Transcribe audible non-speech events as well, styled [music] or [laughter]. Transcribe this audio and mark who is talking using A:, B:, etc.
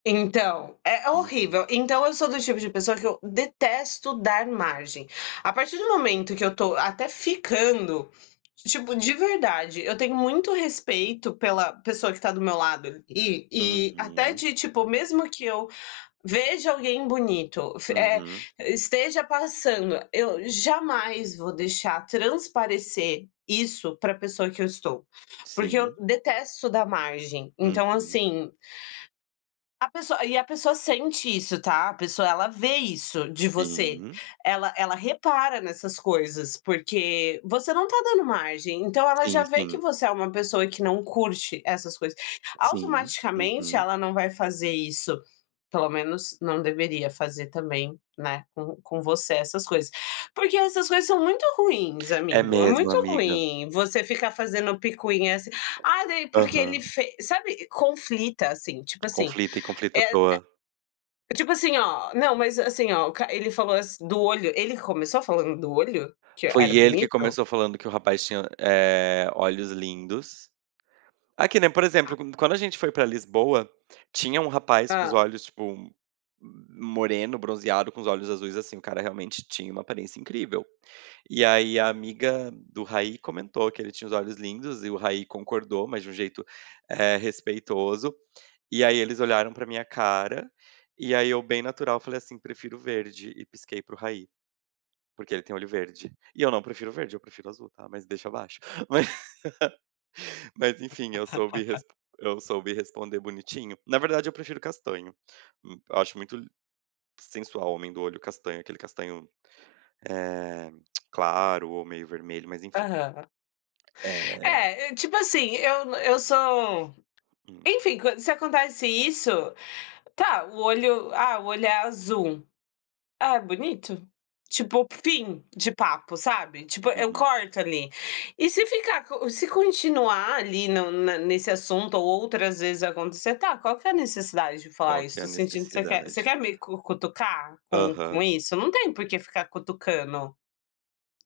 A: Então, é
B: Uhum.
A: horrível. Então eu sou do tipo de pessoa que eu detesto dar margem. A partir do momento que eu tô até ficando, tipo de verdade, eu tenho muito respeito pela pessoa que tá do meu lado ali e até
B: Uhum.
A: de, tipo, mesmo que eu veja alguém bonito, fi eh,
B: Uhum.
A: esteja passando. Eu jamais vou deixar transparecer isso pra pessoa que eu estou, porque eu
B: Sim.
A: detesto dá margem. Então
B: Uhum.
A: assim a pessoa e a pessoa sente isso, tá? A pessoa ela vê isso de você,
B: Sim.
A: ela ela repara nessas coisas, porque você não tá dando margem, então ela já
B: Sim,
A: vê que
B: sim.
A: você é uma pessoa que não curte essas coisas,
B: Sim,
A: automaticamente
B: uhum.
A: ela não vai fazer isso, pelo menos não deveria fazer também, né, com com você essas coisas. Porque essas coisas são muito ruins,
B: É
A: amigo. É
B: mesmo,
A: muito
B: amiga.
A: ruim você ficar fazendo picuinha assim, ah daí porque ele
B: Aham.
A: fe sabe? Conflita assim, tipo assim,
B: Conflita e conflita à
A: eh,
B: toa.
A: é tipo assim oh não, mas assim oh, o ca ele falou assim do olho, ele começou falando do olho? Que
B: Foi
A: era
B: ele que
A: bonito?
B: começou falando que o rapaz tinha, eh, olhos lindos. Aqui, né, por exemplo,
A: Tá.
B: qu quando a gente foi pra Lisboa, tinha um rapaz com os
A: Hã.
B: olhos, tipo, m m moreno, bronzeado, com os olhos azuis, assim, o cara realmente tinha uma aparência incrível. E, aí, a amiga do Raí comentou que ele tinha os olhos lindos e o Raí concordou, mas de um jeito, eh, respeitoso. E, aí, eles olharam pra minha cara, e aí eu bem natural, falei assim: "Prefiro verde". e pisquei para o Raí, porque ele tem olho verde. E eu não prefiro verde, eu prefiro azul, tá, mas deixa baixo. [laughs] Mas enfim eu soube
A: [laughs]
B: res eu soube responder bonitinho. Na verdade, eu prefiro castanho. Hum, eu acho muito li sensual homem do olho castanho, aquele castanho, eh, [clicks tongue] claro ou meio vermelho, mas enfim.
A: Aham.
B: Eh
A: É, e tipo assim, eu eu sou,
B: Hum.
A: enfim, quan se acontece isso, tá, o olho ah, o olho é azul. "É, bonito", tipo, fim de papo, sabe? Tipo, eu
B: Uhum.
A: corto ali. E se ficar co se continuar ali no na nesse assunto ou outras vezes acontecer. "Tá, qual que é a necessidade de falar
B: Qual que
A: isso?
B: é
A: Tô
B: a
A: sentindo que você quer você
B: necessidade?
A: quer me cu cutucar com com
B: Aham.
A: isso, não tem porque ficar cutucando".